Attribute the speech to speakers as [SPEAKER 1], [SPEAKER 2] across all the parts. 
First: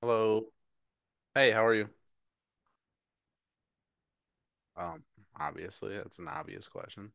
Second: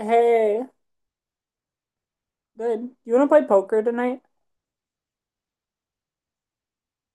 [SPEAKER 1] Hello. Hey, how are you?
[SPEAKER 2] good. You want to play poker tonight?
[SPEAKER 1] Um, Obviously, that's an obvious question.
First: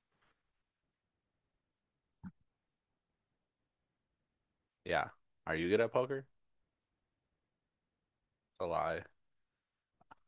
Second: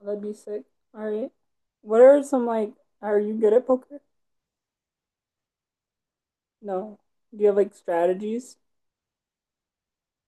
[SPEAKER 2] That'd be sick. All right. What are some are you good at poker?
[SPEAKER 1] Yeah. Are you good at poker?
[SPEAKER 2] No. Do you have like strategies?
[SPEAKER 1] It's a lie.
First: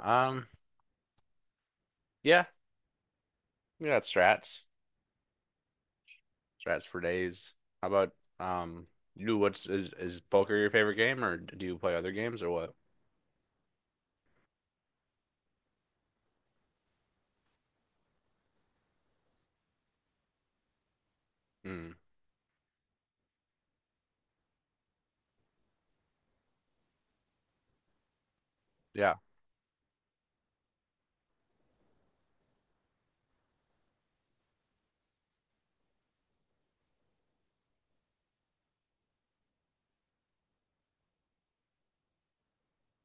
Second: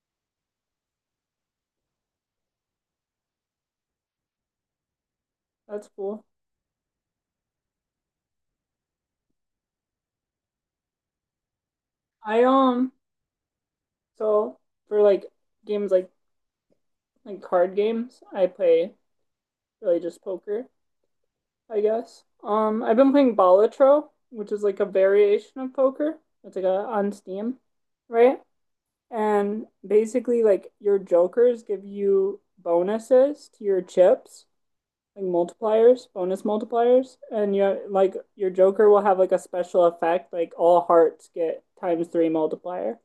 [SPEAKER 1] Um, yeah, we got strats.
[SPEAKER 2] That's cool.
[SPEAKER 1] Strats for days. How about um you what's is poker your favorite game or do you play other games
[SPEAKER 2] I
[SPEAKER 1] or what?
[SPEAKER 2] um, so for like games like card games, I play really just poker, I
[SPEAKER 1] Hmm.
[SPEAKER 2] guess. I've been playing Balatro, which is like a variation of poker. It's like a on Steam, right?
[SPEAKER 1] Yeah.
[SPEAKER 2] And basically like your jokers give you bonuses to your chips, like multipliers, bonus multipliers, and your like your Joker will have like a special effect, like all hearts get times three multiplier.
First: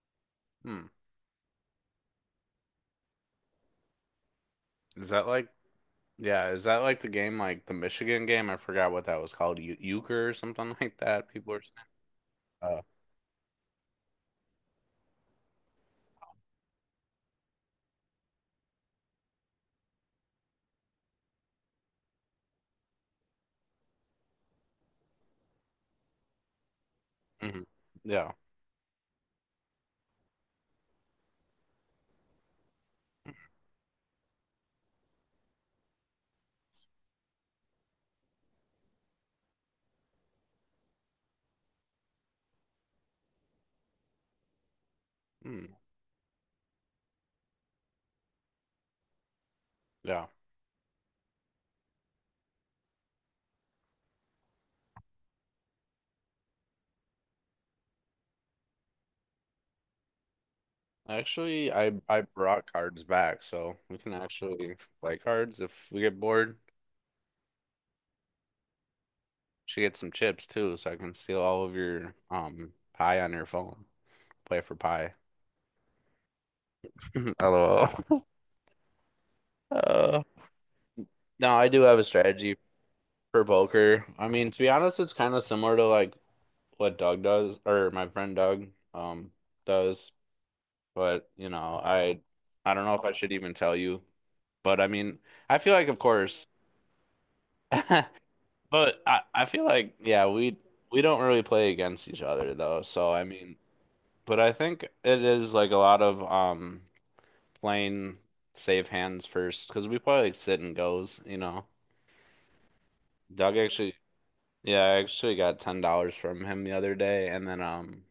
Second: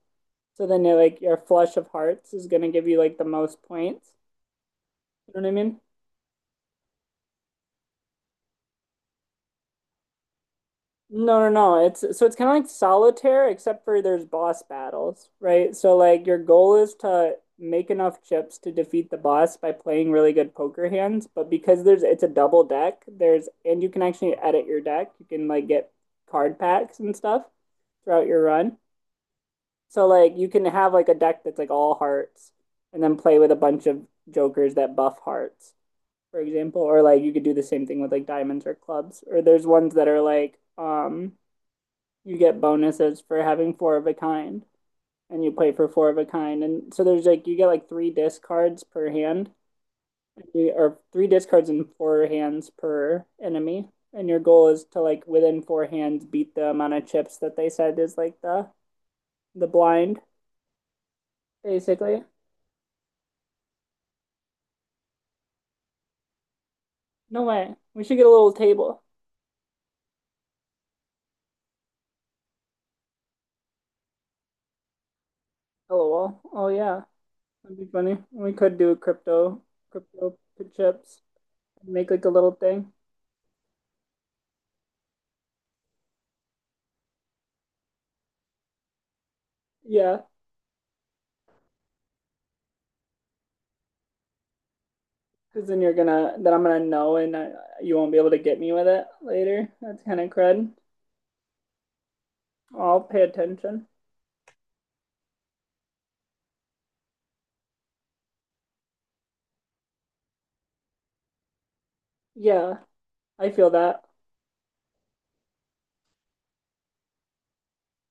[SPEAKER 2] So then
[SPEAKER 1] Hmm.
[SPEAKER 2] like your flush of hearts is gonna give you like the most points.
[SPEAKER 1] Is that
[SPEAKER 2] You know
[SPEAKER 1] like
[SPEAKER 2] what I mean?
[SPEAKER 1] Yeah, is that like the game like the Michigan game? I forgot what that was called. Euchre or something like that.
[SPEAKER 2] No, no,
[SPEAKER 1] People are
[SPEAKER 2] no.
[SPEAKER 1] saying.
[SPEAKER 2] It's it's kind of like
[SPEAKER 1] Uh,
[SPEAKER 2] solitaire, except for there's boss battles, right? So like your goal is to make enough chips to defeat the boss by playing really good poker hands. But because there's it's a double deck, there's and you can actually edit your deck. You can like get card packs and stuff
[SPEAKER 1] mhm.
[SPEAKER 2] throughout
[SPEAKER 1] Yeah.
[SPEAKER 2] your run. So like you can have like a deck that's like all hearts and then play with a bunch of jokers that buff hearts, for example. Or like you could do the same thing with like diamonds or clubs. Or there's ones that are like you get bonuses for having four of a kind and you play
[SPEAKER 1] Hmm.
[SPEAKER 2] for four of a kind, and so there's like you get like three discards per hand,
[SPEAKER 1] Yeah.
[SPEAKER 2] or three discards and four hands per enemy, and your goal is to like within four hands beat the amount of chips that they said is like the blind,
[SPEAKER 1] Actually, I
[SPEAKER 2] basically.
[SPEAKER 1] brought cards back, so we can actually play cards if we get bored.
[SPEAKER 2] No way, we should get a little table.
[SPEAKER 1] She gets some chips too, so I can steal all of your pie on your phone. Play for pie.
[SPEAKER 2] Lol, oh yeah, that'd
[SPEAKER 1] LOL.
[SPEAKER 2] be funny. We could do crypto,
[SPEAKER 1] Uh,
[SPEAKER 2] crypto chips,
[SPEAKER 1] no, I do
[SPEAKER 2] and
[SPEAKER 1] have a
[SPEAKER 2] make like a little
[SPEAKER 1] strategy
[SPEAKER 2] thing.
[SPEAKER 1] for poker. I mean, to be honest, it's kind of similar to like what Doug does or my friend Doug um does,
[SPEAKER 2] Yeah.
[SPEAKER 1] but you know, I don't know if I should even tell you, but I mean, I
[SPEAKER 2] Because
[SPEAKER 1] feel
[SPEAKER 2] then
[SPEAKER 1] like
[SPEAKER 2] you're
[SPEAKER 1] of
[SPEAKER 2] gonna,
[SPEAKER 1] course.
[SPEAKER 2] then I'm gonna know, and I, you won't be able to get me with
[SPEAKER 1] But
[SPEAKER 2] it
[SPEAKER 1] I feel
[SPEAKER 2] later.
[SPEAKER 1] like
[SPEAKER 2] That's kind
[SPEAKER 1] yeah,
[SPEAKER 2] of
[SPEAKER 1] we
[SPEAKER 2] crud.
[SPEAKER 1] we don't really play against each other though.
[SPEAKER 2] I'll
[SPEAKER 1] So
[SPEAKER 2] pay
[SPEAKER 1] I mean,
[SPEAKER 2] attention.
[SPEAKER 1] but I think it is like a lot of playing save hands first because we play like sit and goes, you know.
[SPEAKER 2] Yeah, I
[SPEAKER 1] Doug
[SPEAKER 2] feel
[SPEAKER 1] actually,
[SPEAKER 2] that.
[SPEAKER 1] yeah, I actually got $10 from him the other day, and then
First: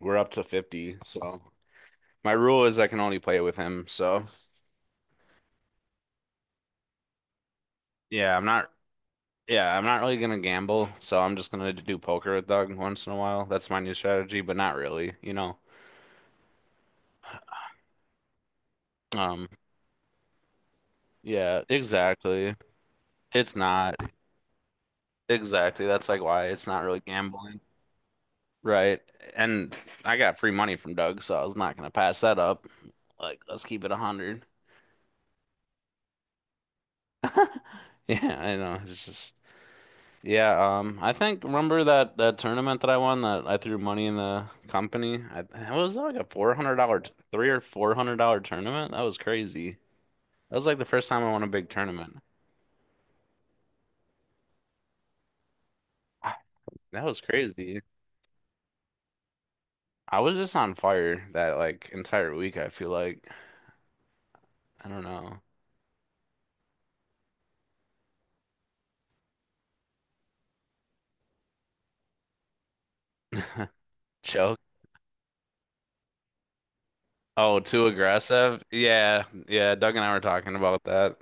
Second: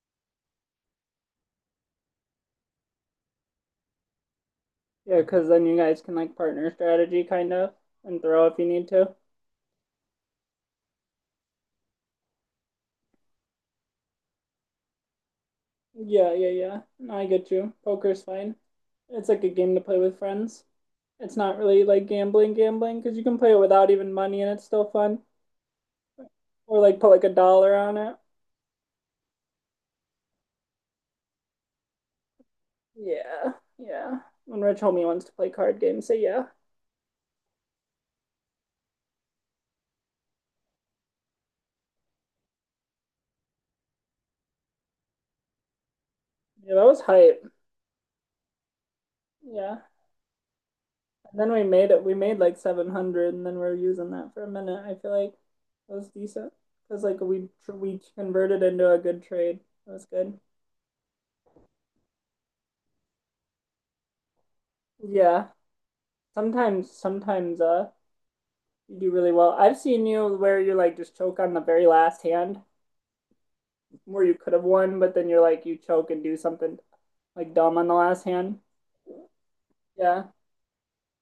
[SPEAKER 1] we're up to 50. So my rule is I can only play with him. So
[SPEAKER 2] Yeah, because then you guys can like partner strategy kind of and
[SPEAKER 1] yeah, I'm
[SPEAKER 2] throw if you
[SPEAKER 1] not.
[SPEAKER 2] need to.
[SPEAKER 1] Yeah, I'm not really gonna gamble, so I'm just gonna do poker with Doug once in a while. That's my new strategy, but not really, you know.
[SPEAKER 2] Yeah, yeah, yeah. No, I get you. Poker's fine. It's like
[SPEAKER 1] Um,
[SPEAKER 2] a game to play with friends. It's not
[SPEAKER 1] Yeah,
[SPEAKER 2] really like gambling,
[SPEAKER 1] exactly.
[SPEAKER 2] gambling, because you can play
[SPEAKER 1] It's
[SPEAKER 2] it without
[SPEAKER 1] not.
[SPEAKER 2] even money and it's still fun.
[SPEAKER 1] Exactly. That's like why it's
[SPEAKER 2] Or
[SPEAKER 1] not
[SPEAKER 2] like
[SPEAKER 1] really
[SPEAKER 2] put like a
[SPEAKER 1] gambling.
[SPEAKER 2] dollar on it.
[SPEAKER 1] Right. And I got free money from Doug, so I was not gonna pass that up. Like,
[SPEAKER 2] Yeah,
[SPEAKER 1] let's keep it a
[SPEAKER 2] yeah.
[SPEAKER 1] hundred.
[SPEAKER 2] When Rich Homie wants to play card games, say yeah.
[SPEAKER 1] Yeah, I know. It's just yeah, I think remember that tournament that I won that I threw money in the company? I it was like a four
[SPEAKER 2] Yeah,
[SPEAKER 1] hundred
[SPEAKER 2] that
[SPEAKER 1] dollar
[SPEAKER 2] was hype.
[SPEAKER 1] three or four hundred dollar tournament. That was crazy.
[SPEAKER 2] Yeah.
[SPEAKER 1] That was like the first time I won a
[SPEAKER 2] Then we
[SPEAKER 1] big
[SPEAKER 2] made it. We
[SPEAKER 1] tournament.
[SPEAKER 2] made like 700, and then we are using that for a minute. I feel like it was
[SPEAKER 1] Ah,
[SPEAKER 2] decent, because
[SPEAKER 1] that
[SPEAKER 2] like
[SPEAKER 1] was
[SPEAKER 2] we
[SPEAKER 1] crazy.
[SPEAKER 2] we converted into a good trade. It was
[SPEAKER 1] I was
[SPEAKER 2] good.
[SPEAKER 1] just on fire that like entire week, I feel like. I don't know.
[SPEAKER 2] Yeah. Sometimes you do really well. I've seen you where you like just choke on the very last hand where you could
[SPEAKER 1] Choke?
[SPEAKER 2] have won, but then you're like you choke and do something like
[SPEAKER 1] Oh,
[SPEAKER 2] dumb on
[SPEAKER 1] too
[SPEAKER 2] the last hand.
[SPEAKER 1] aggressive? Yeah, yeah. Doug and I were
[SPEAKER 2] Yeah.
[SPEAKER 1] talking about that.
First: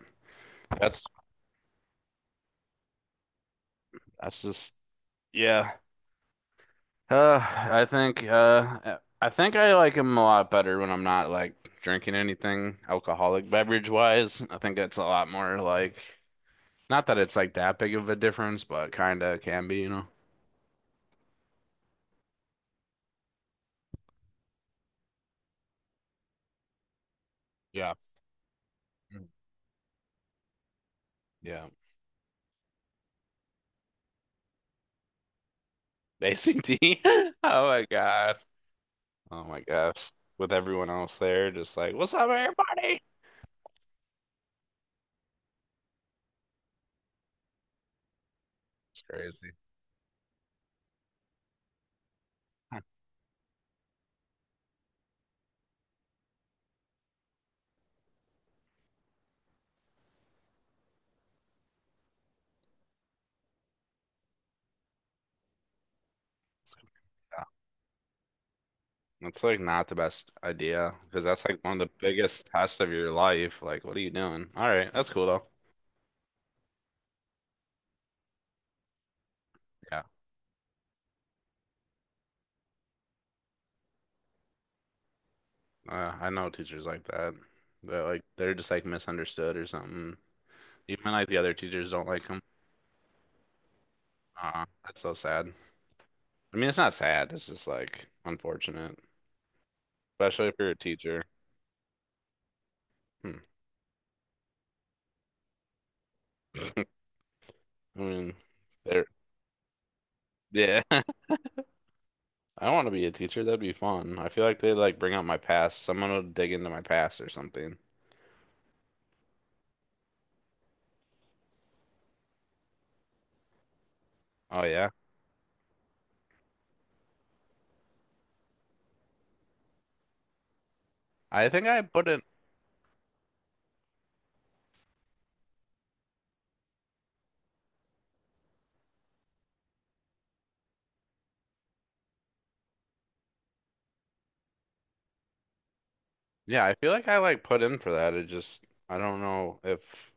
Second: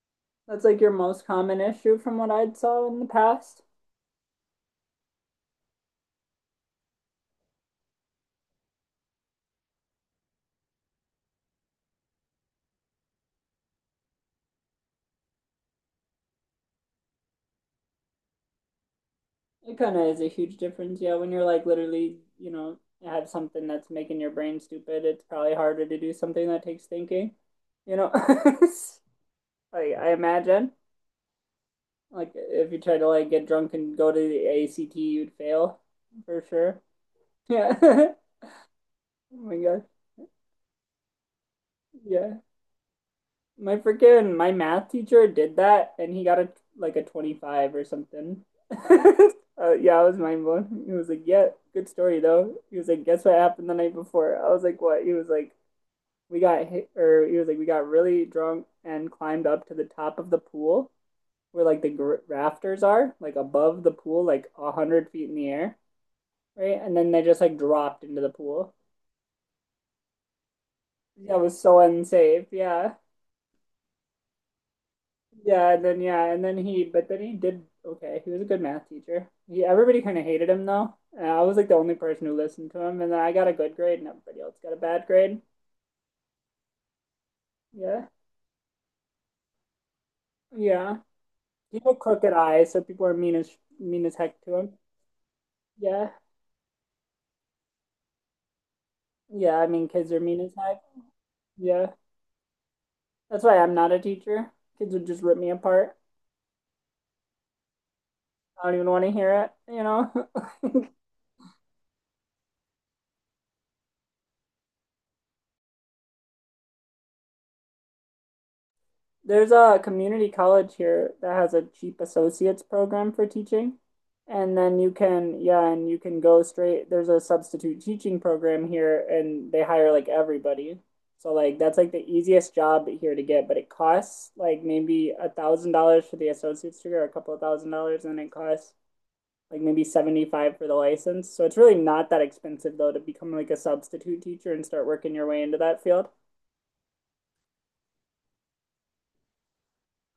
[SPEAKER 2] That's like your
[SPEAKER 1] That's
[SPEAKER 2] most common issue from what I'd saw in the past.
[SPEAKER 1] that's just yeah. Uh, I think I think I like him a lot better when I'm not like drinking anything alcoholic beverage wise. I think it's a lot more like not that it's like that big of a difference, but kind of can
[SPEAKER 2] It
[SPEAKER 1] be, you
[SPEAKER 2] kind of
[SPEAKER 1] know.
[SPEAKER 2] is a huge difference, yeah. When you're like literally, you know, have something that's making your brain stupid, it's probably harder to do something that takes thinking,
[SPEAKER 1] Yeah.
[SPEAKER 2] you know.
[SPEAKER 1] Mm.
[SPEAKER 2] Like I imagine,
[SPEAKER 1] Yeah.
[SPEAKER 2] like if you try to like get drunk and go to the ACT, you'd fail for
[SPEAKER 1] Basic D.
[SPEAKER 2] sure.
[SPEAKER 1] Oh my
[SPEAKER 2] Yeah.
[SPEAKER 1] God.
[SPEAKER 2] Oh
[SPEAKER 1] Oh
[SPEAKER 2] my
[SPEAKER 1] my
[SPEAKER 2] gosh.
[SPEAKER 1] gosh. With everyone else there, just like, what's up,
[SPEAKER 2] Yeah.
[SPEAKER 1] everybody?
[SPEAKER 2] My freaking my math teacher did that and he got a like a 25 or something.
[SPEAKER 1] It's crazy.
[SPEAKER 2] Yeah, I was mind blown. He was like, "Yeah, good story though." He was like, "Guess what happened the night before?" I was like, "What?" He was like, "We got hit," or he was like, "We got really drunk and climbed up to the top of the pool where like the rafters are, like above the pool, like 100 feet in the air, right?" And then they just like dropped into the pool.
[SPEAKER 1] That's like not the best idea because
[SPEAKER 2] That
[SPEAKER 1] that's
[SPEAKER 2] was
[SPEAKER 1] like one
[SPEAKER 2] so
[SPEAKER 1] of the
[SPEAKER 2] unsafe.
[SPEAKER 1] biggest tests of
[SPEAKER 2] Yeah.
[SPEAKER 1] your life. Like, what are you doing? All right, that's cool though.
[SPEAKER 2] Yeah, and then he, but then he did okay. He was a good math teacher. He, everybody
[SPEAKER 1] Yeah,
[SPEAKER 2] kind of hated him though. And I was like the only person who listened to him, and then I got a good grade, and everybody else got a bad grade.
[SPEAKER 1] I know teachers like that,
[SPEAKER 2] Yeah,
[SPEAKER 1] but like they're just like misunderstood or something.
[SPEAKER 2] yeah.
[SPEAKER 1] Even like the other
[SPEAKER 2] He
[SPEAKER 1] teachers
[SPEAKER 2] had
[SPEAKER 1] don't like
[SPEAKER 2] crooked
[SPEAKER 1] them.
[SPEAKER 2] eyes, so people are mean as heck to him.
[SPEAKER 1] That's so sad.
[SPEAKER 2] Yeah,
[SPEAKER 1] I mean, it's not sad. It's just like unfortunate,
[SPEAKER 2] yeah. I mean, kids are mean
[SPEAKER 1] especially
[SPEAKER 2] as
[SPEAKER 1] if you're a
[SPEAKER 2] heck.
[SPEAKER 1] teacher.
[SPEAKER 2] Yeah,
[SPEAKER 1] Hmm.
[SPEAKER 2] that's why I'm not a teacher. Kids would just rip me apart.
[SPEAKER 1] I mean,
[SPEAKER 2] I don't even want
[SPEAKER 1] they're
[SPEAKER 2] to hear it, you know.
[SPEAKER 1] yeah. I want to be a teacher. That'd be fun. I feel like they'd like bring out my past. Someone would dig into my past or something.
[SPEAKER 2] There's a community college here that has a cheap associates program for teaching. And
[SPEAKER 1] Oh
[SPEAKER 2] then you
[SPEAKER 1] yeah.
[SPEAKER 2] can, yeah, and you can go straight. There's a substitute teaching program here, and they hire like everybody. So
[SPEAKER 1] I
[SPEAKER 2] like
[SPEAKER 1] think
[SPEAKER 2] that's
[SPEAKER 1] I
[SPEAKER 2] like
[SPEAKER 1] put
[SPEAKER 2] the
[SPEAKER 1] in
[SPEAKER 2] easiest job here to get, but it costs like maybe $1,000 for the associate's degree or a couple of thousand dollars, and it costs like maybe 75 for the license. So it's really not that expensive though to become like a substitute teacher and start working your way into that field.
[SPEAKER 1] Yeah, I feel like I like put in for that. It just I don't know if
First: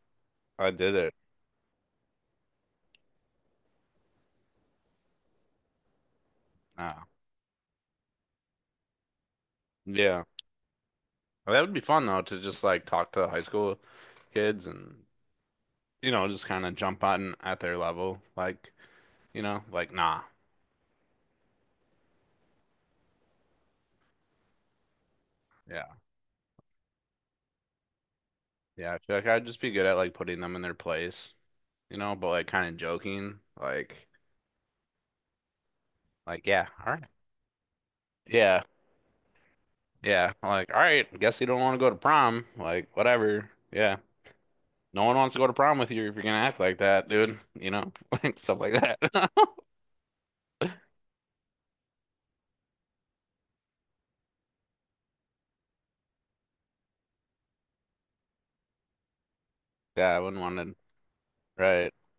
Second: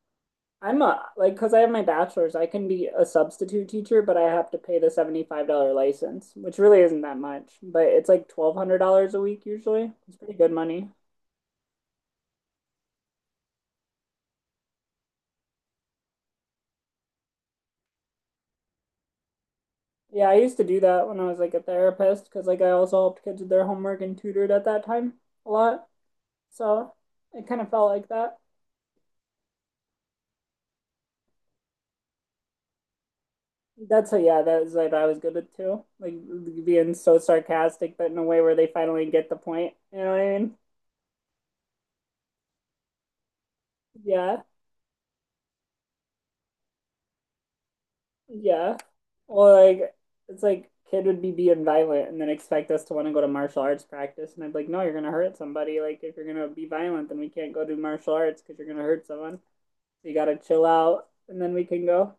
[SPEAKER 1] I
[SPEAKER 2] I'm
[SPEAKER 1] did
[SPEAKER 2] a
[SPEAKER 1] it.
[SPEAKER 2] like Because I have my bachelor's, I can be a substitute teacher, but I have to pay the $75 license, which really isn't
[SPEAKER 1] Ah,
[SPEAKER 2] that much, but it's like $1,200 a week usually. It's
[SPEAKER 1] yeah.
[SPEAKER 2] pretty good money.
[SPEAKER 1] That would be fun though to just like talk to high school kids and you know just kind of jump on at their level like you know like nah.
[SPEAKER 2] Yeah, I used to do that when I was like a therapist, because like I also helped kids with their homework and tutored at that time a
[SPEAKER 1] Yeah.
[SPEAKER 2] lot. So it kind of felt like that.
[SPEAKER 1] Yeah, I feel like I'd just be good at like putting them in their place, you know, but like kind of joking like
[SPEAKER 2] Yeah, that's like I was good at too. Like
[SPEAKER 1] yeah, all
[SPEAKER 2] being
[SPEAKER 1] right.
[SPEAKER 2] so sarcastic, but in a way where
[SPEAKER 1] Yeah.
[SPEAKER 2] they finally get the point. You know what
[SPEAKER 1] Yeah,
[SPEAKER 2] I mean?
[SPEAKER 1] like all right, guess you don't want to go to prom, like whatever. Yeah.
[SPEAKER 2] Yeah.
[SPEAKER 1] No one wants to go to prom with you if you're gonna act like that, dude. You know, stuff like
[SPEAKER 2] Yeah.
[SPEAKER 1] that.
[SPEAKER 2] Well, like it's like kid would be being violent and then expect us to want to go to martial arts practice, and I'd be like, no, you're gonna hurt somebody. Like if you're gonna be violent, then we can't go do martial arts because you're gonna hurt someone. So
[SPEAKER 1] Yeah,
[SPEAKER 2] you
[SPEAKER 1] I
[SPEAKER 2] gotta
[SPEAKER 1] wouldn't want
[SPEAKER 2] chill
[SPEAKER 1] to,
[SPEAKER 2] out, and then we can
[SPEAKER 1] right?
[SPEAKER 2] go.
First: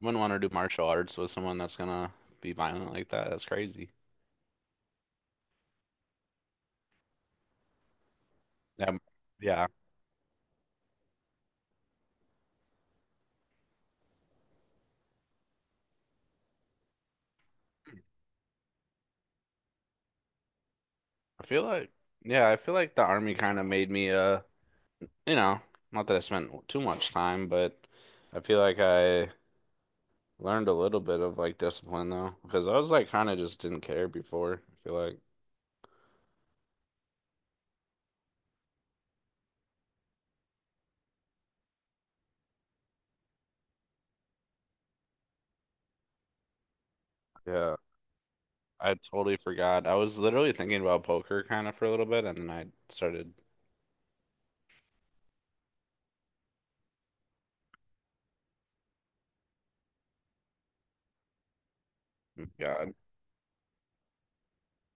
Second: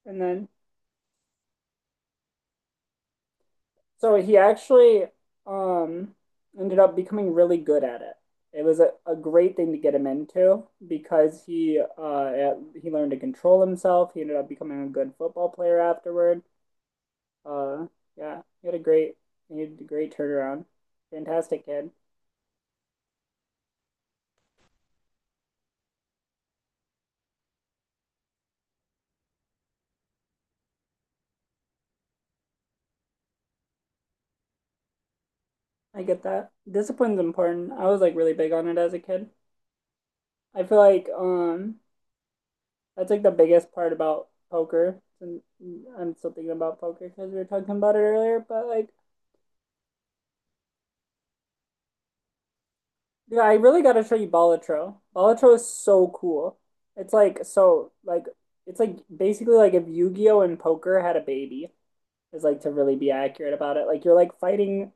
[SPEAKER 1] Wouldn't
[SPEAKER 2] And
[SPEAKER 1] want to
[SPEAKER 2] then
[SPEAKER 1] do martial arts with someone that's gonna be violent like that. That's crazy.
[SPEAKER 2] so he actually um ended up becoming really good at it. It was
[SPEAKER 1] Yeah,
[SPEAKER 2] a great
[SPEAKER 1] yeah.
[SPEAKER 2] thing to get him into because he learned to control himself. He ended up becoming a good football player afterward. Uh, yeah, he had a great turnaround.
[SPEAKER 1] I feel
[SPEAKER 2] Fantastic kid.
[SPEAKER 1] like, yeah, I feel like the army kind of made me, you know, not that I spent too much time, but I feel like I learned a little bit of like discipline though, because I was like kind of just didn't care before. I feel like,
[SPEAKER 2] I get that. Discipline's important. I was like really big on it as a kid. I feel like that's like the biggest part about poker. And I'm still thinking about poker because we were talking
[SPEAKER 1] yeah,
[SPEAKER 2] about it earlier. But like,
[SPEAKER 1] I totally forgot. I was literally thinking about poker kind of for a little bit, and then I
[SPEAKER 2] yeah,
[SPEAKER 1] started
[SPEAKER 2] I really gotta show you Balatro. Balatro is so cool. It's like so like it's like basically like if Yu-Gi-Oh and poker had a baby is like to
[SPEAKER 1] God.
[SPEAKER 2] really be accurate about it. Like you're like fighting.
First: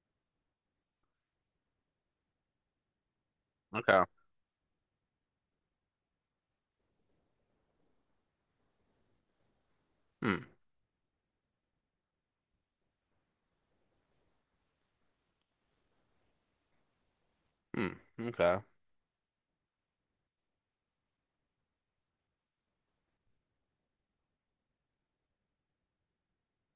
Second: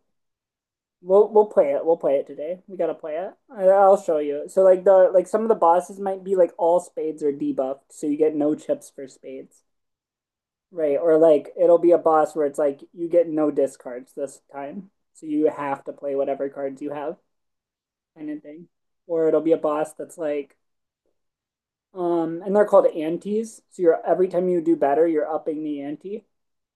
[SPEAKER 2] We'll play it. We'll play it today. We gotta play it. I- will
[SPEAKER 1] Okay.
[SPEAKER 2] show you. So like the like some of the bosses might be like all spades are debuffed, so you get no chips for spades,
[SPEAKER 1] Hmm.
[SPEAKER 2] right? Or like it'll be a boss where it's like you get no discards this time, so you have to play whatever cards you have,
[SPEAKER 1] Hmm.
[SPEAKER 2] kind of
[SPEAKER 1] Okay.
[SPEAKER 2] thing. Or it'll be a boss that's like, and they're called antes. So you're every time you do better, you're upping the ante.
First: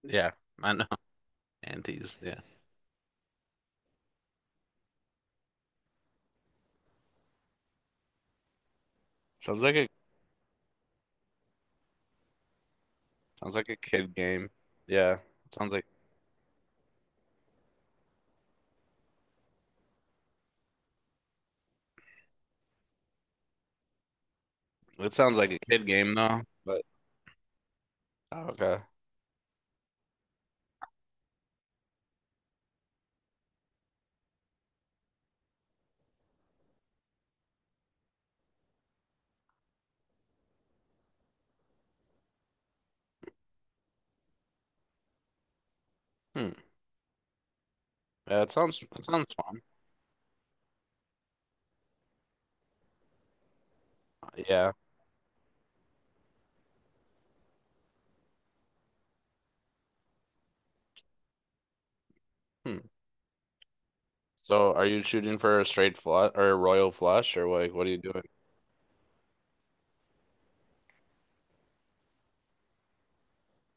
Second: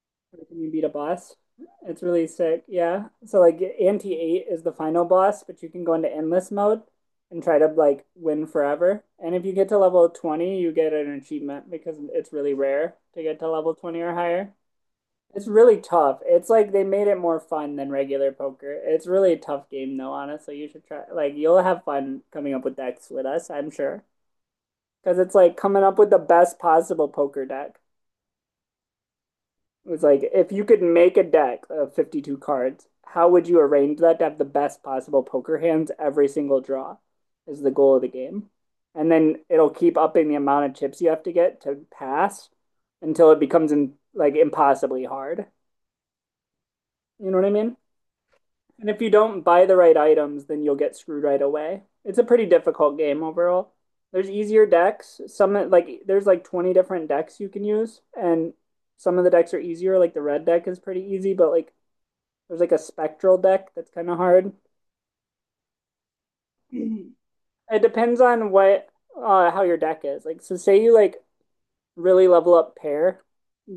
[SPEAKER 1] Yeah.
[SPEAKER 2] Like, can you
[SPEAKER 1] I
[SPEAKER 2] beat
[SPEAKER 1] know.
[SPEAKER 2] a boss? It's
[SPEAKER 1] Antes.
[SPEAKER 2] really
[SPEAKER 1] Yeah.
[SPEAKER 2] sick. Yeah. So like Anti 8 is the final boss, but you can go into endless mode and try to like win forever. And if you
[SPEAKER 1] Sounds
[SPEAKER 2] get
[SPEAKER 1] like
[SPEAKER 2] to
[SPEAKER 1] a
[SPEAKER 2] level 20, you get an achievement because it's really rare to get to
[SPEAKER 1] Sounds like
[SPEAKER 2] level
[SPEAKER 1] a
[SPEAKER 2] 20 or
[SPEAKER 1] kid game.
[SPEAKER 2] higher.
[SPEAKER 1] Yeah.
[SPEAKER 2] It's
[SPEAKER 1] Sounds
[SPEAKER 2] really
[SPEAKER 1] like
[SPEAKER 2] tough. It's like they made it more fun than regular poker. It's really a tough game though, honestly. You should try, like you'll have fun coming up with decks with us, I'm sure.
[SPEAKER 1] It
[SPEAKER 2] Because it's
[SPEAKER 1] sounds like
[SPEAKER 2] like
[SPEAKER 1] a
[SPEAKER 2] coming
[SPEAKER 1] kid
[SPEAKER 2] up with
[SPEAKER 1] game
[SPEAKER 2] the
[SPEAKER 1] though.
[SPEAKER 2] best
[SPEAKER 1] But
[SPEAKER 2] possible poker deck.
[SPEAKER 1] oh, okay.
[SPEAKER 2] It was like if you could make a deck of 52 cards, how would you arrange that to have the best possible poker hands every single draw is the goal of the game. And then it'll keep upping the amount of chips you have to get to pass until it becomes like impossibly hard.
[SPEAKER 1] Hmm.
[SPEAKER 2] You know what I mean?
[SPEAKER 1] Yeah.
[SPEAKER 2] And if
[SPEAKER 1] It
[SPEAKER 2] you
[SPEAKER 1] sounds
[SPEAKER 2] don't
[SPEAKER 1] fun.
[SPEAKER 2] buy the right items, then you'll get screwed right away. It's a pretty difficult game overall. There's easier
[SPEAKER 1] Yeah.
[SPEAKER 2] decks. Some like there's like 20 different decks you can use, and some of the decks are easier, like the red deck is pretty easy, but like there's like a
[SPEAKER 1] Hmm.
[SPEAKER 2] spectral deck that's kind of hard.
[SPEAKER 1] So are you shooting for a straight flush or a royal
[SPEAKER 2] Mm-hmm.
[SPEAKER 1] flush or like
[SPEAKER 2] It
[SPEAKER 1] what are you
[SPEAKER 2] depends
[SPEAKER 1] doing?
[SPEAKER 2] on what how your deck is. Like so say you like really level up pair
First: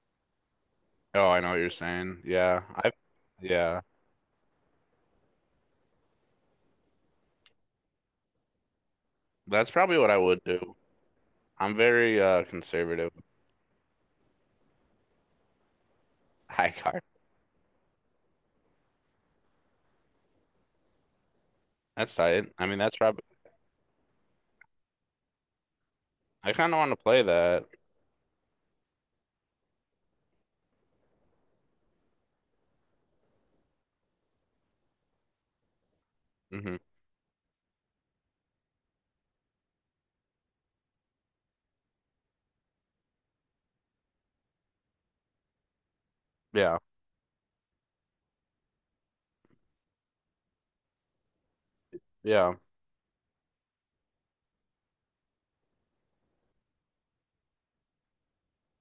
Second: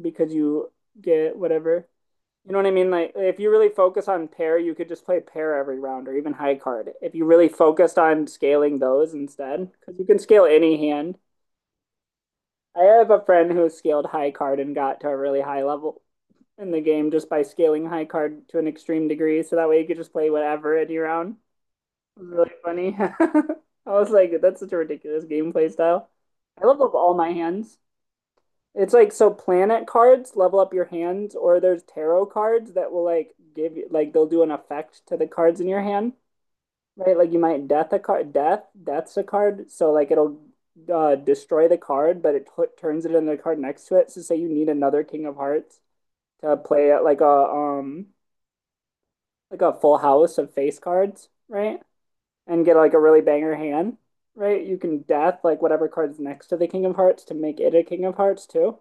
[SPEAKER 2] because you
[SPEAKER 1] Oh,
[SPEAKER 2] get
[SPEAKER 1] I know what you're
[SPEAKER 2] whatever.
[SPEAKER 1] saying.
[SPEAKER 2] You know
[SPEAKER 1] Yeah.
[SPEAKER 2] what I mean?
[SPEAKER 1] I.
[SPEAKER 2] Like if you really
[SPEAKER 1] Yeah.
[SPEAKER 2] focus on pair, you could just play pair every round or even high card. If you really focused on scaling those instead,
[SPEAKER 1] That's probably
[SPEAKER 2] because you
[SPEAKER 1] what I
[SPEAKER 2] can
[SPEAKER 1] would
[SPEAKER 2] scale
[SPEAKER 1] do.
[SPEAKER 2] any hand.
[SPEAKER 1] I'm very
[SPEAKER 2] I have
[SPEAKER 1] conservative.
[SPEAKER 2] a friend who scaled high card and got to a really high level in
[SPEAKER 1] High
[SPEAKER 2] the
[SPEAKER 1] card.
[SPEAKER 2] game just by scaling high card to an extreme degree. So that way you could just play whatever in your round.
[SPEAKER 1] That's
[SPEAKER 2] Was really
[SPEAKER 1] tight. I mean,
[SPEAKER 2] funny.
[SPEAKER 1] that's probably.
[SPEAKER 2] I was like, that's such a ridiculous gameplay style.
[SPEAKER 1] I
[SPEAKER 2] I
[SPEAKER 1] kind of
[SPEAKER 2] level
[SPEAKER 1] want
[SPEAKER 2] up
[SPEAKER 1] to
[SPEAKER 2] all
[SPEAKER 1] play
[SPEAKER 2] my
[SPEAKER 1] that.
[SPEAKER 2] hands. It's like so planet cards level up your hands, or there's tarot cards that will like give you like they'll do an effect to the cards in your hand,
[SPEAKER 1] Hmm.
[SPEAKER 2] right? Like you might death a card, death's a card, so like it'll destroy the card, but it t turns it into the card next to it. So say you need another King of Hearts to
[SPEAKER 1] Yeah.
[SPEAKER 2] play at like a full house of face cards, right?
[SPEAKER 1] Yeah.
[SPEAKER 2] And get like a really banger hand, right? You can death like whatever card is next to the King of Hearts to make it a King of Hearts too.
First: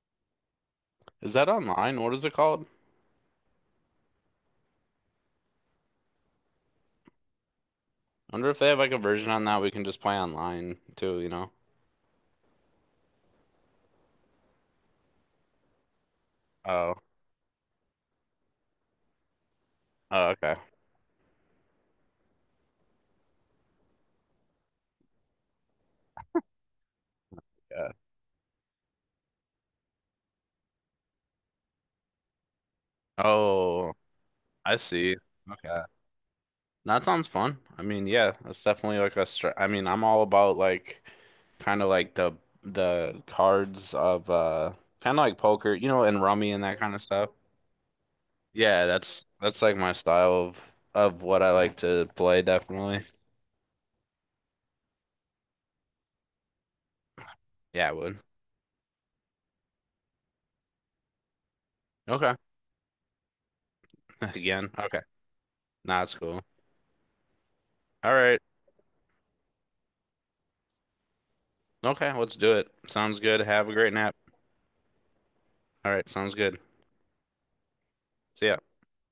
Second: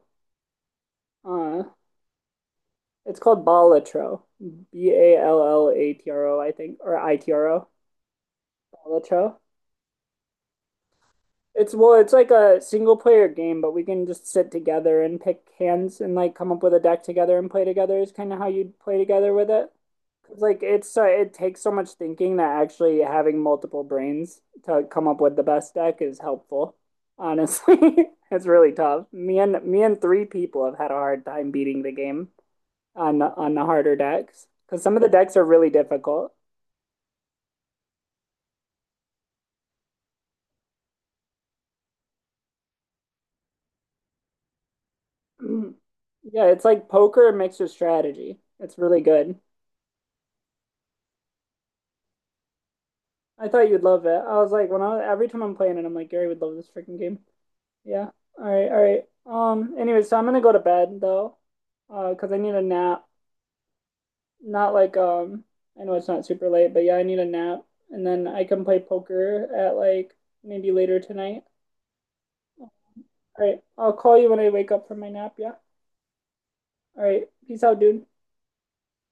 [SPEAKER 1] Is that
[SPEAKER 2] Uh,
[SPEAKER 1] online? What is it called?
[SPEAKER 2] it's called Balatro. B A L L A T R O, I think, or ITRO.
[SPEAKER 1] I wonder if they have like a version
[SPEAKER 2] Balatro.
[SPEAKER 1] on that we can just play online too, you know?
[SPEAKER 2] It's well, it's like a single player game, but we can just sit together and pick hands and like come up with a
[SPEAKER 1] Oh.
[SPEAKER 2] deck together and play together is kind of how you'd play together with it.
[SPEAKER 1] Oh,
[SPEAKER 2] It's
[SPEAKER 1] okay.
[SPEAKER 2] like it's so it takes so much thinking that actually having multiple brains to come up with the best deck is helpful. Honestly,
[SPEAKER 1] Yeah.
[SPEAKER 2] it's really tough. Me and three people have had a hard time beating the game on on the
[SPEAKER 1] Oh,
[SPEAKER 2] harder decks
[SPEAKER 1] I
[SPEAKER 2] because some of the
[SPEAKER 1] see.
[SPEAKER 2] decks are really
[SPEAKER 1] Okay.
[SPEAKER 2] difficult.
[SPEAKER 1] That sounds fun. I mean, yeah, that's definitely like a str I mean, I'm all about like kind of like the cards of kind of like poker, you know, and
[SPEAKER 2] Yeah,
[SPEAKER 1] rummy
[SPEAKER 2] it's
[SPEAKER 1] and that
[SPEAKER 2] like
[SPEAKER 1] kind of stuff.
[SPEAKER 2] poker mixed with strategy. It's
[SPEAKER 1] Yeah,
[SPEAKER 2] really
[SPEAKER 1] that's
[SPEAKER 2] good.
[SPEAKER 1] that's like my style of what I like to play, definitely.
[SPEAKER 2] I thought you'd love it. I was like, when I every time I'm playing it, I'm like, Gary would love this freaking game.
[SPEAKER 1] Yeah, I
[SPEAKER 2] Yeah.
[SPEAKER 1] would.
[SPEAKER 2] All right. All right. Anyway, so I'm gonna go to bed though, because
[SPEAKER 1] Okay.
[SPEAKER 2] I need a nap.
[SPEAKER 1] Again.
[SPEAKER 2] Not like
[SPEAKER 1] Okay.
[SPEAKER 2] I know
[SPEAKER 1] Nah,
[SPEAKER 2] it's
[SPEAKER 1] it's
[SPEAKER 2] not
[SPEAKER 1] cool.
[SPEAKER 2] super late, but yeah, I need a nap. And
[SPEAKER 1] All
[SPEAKER 2] then
[SPEAKER 1] right.
[SPEAKER 2] I can play poker at like maybe later tonight.
[SPEAKER 1] Okay, let's do it. Sounds good.
[SPEAKER 2] All right.
[SPEAKER 1] Have a
[SPEAKER 2] I'll
[SPEAKER 1] great nap.
[SPEAKER 2] call you when I wake up from my nap, yeah?
[SPEAKER 1] All right, sounds good.
[SPEAKER 2] All right. Peace out, dude.
[SPEAKER 1] See ya.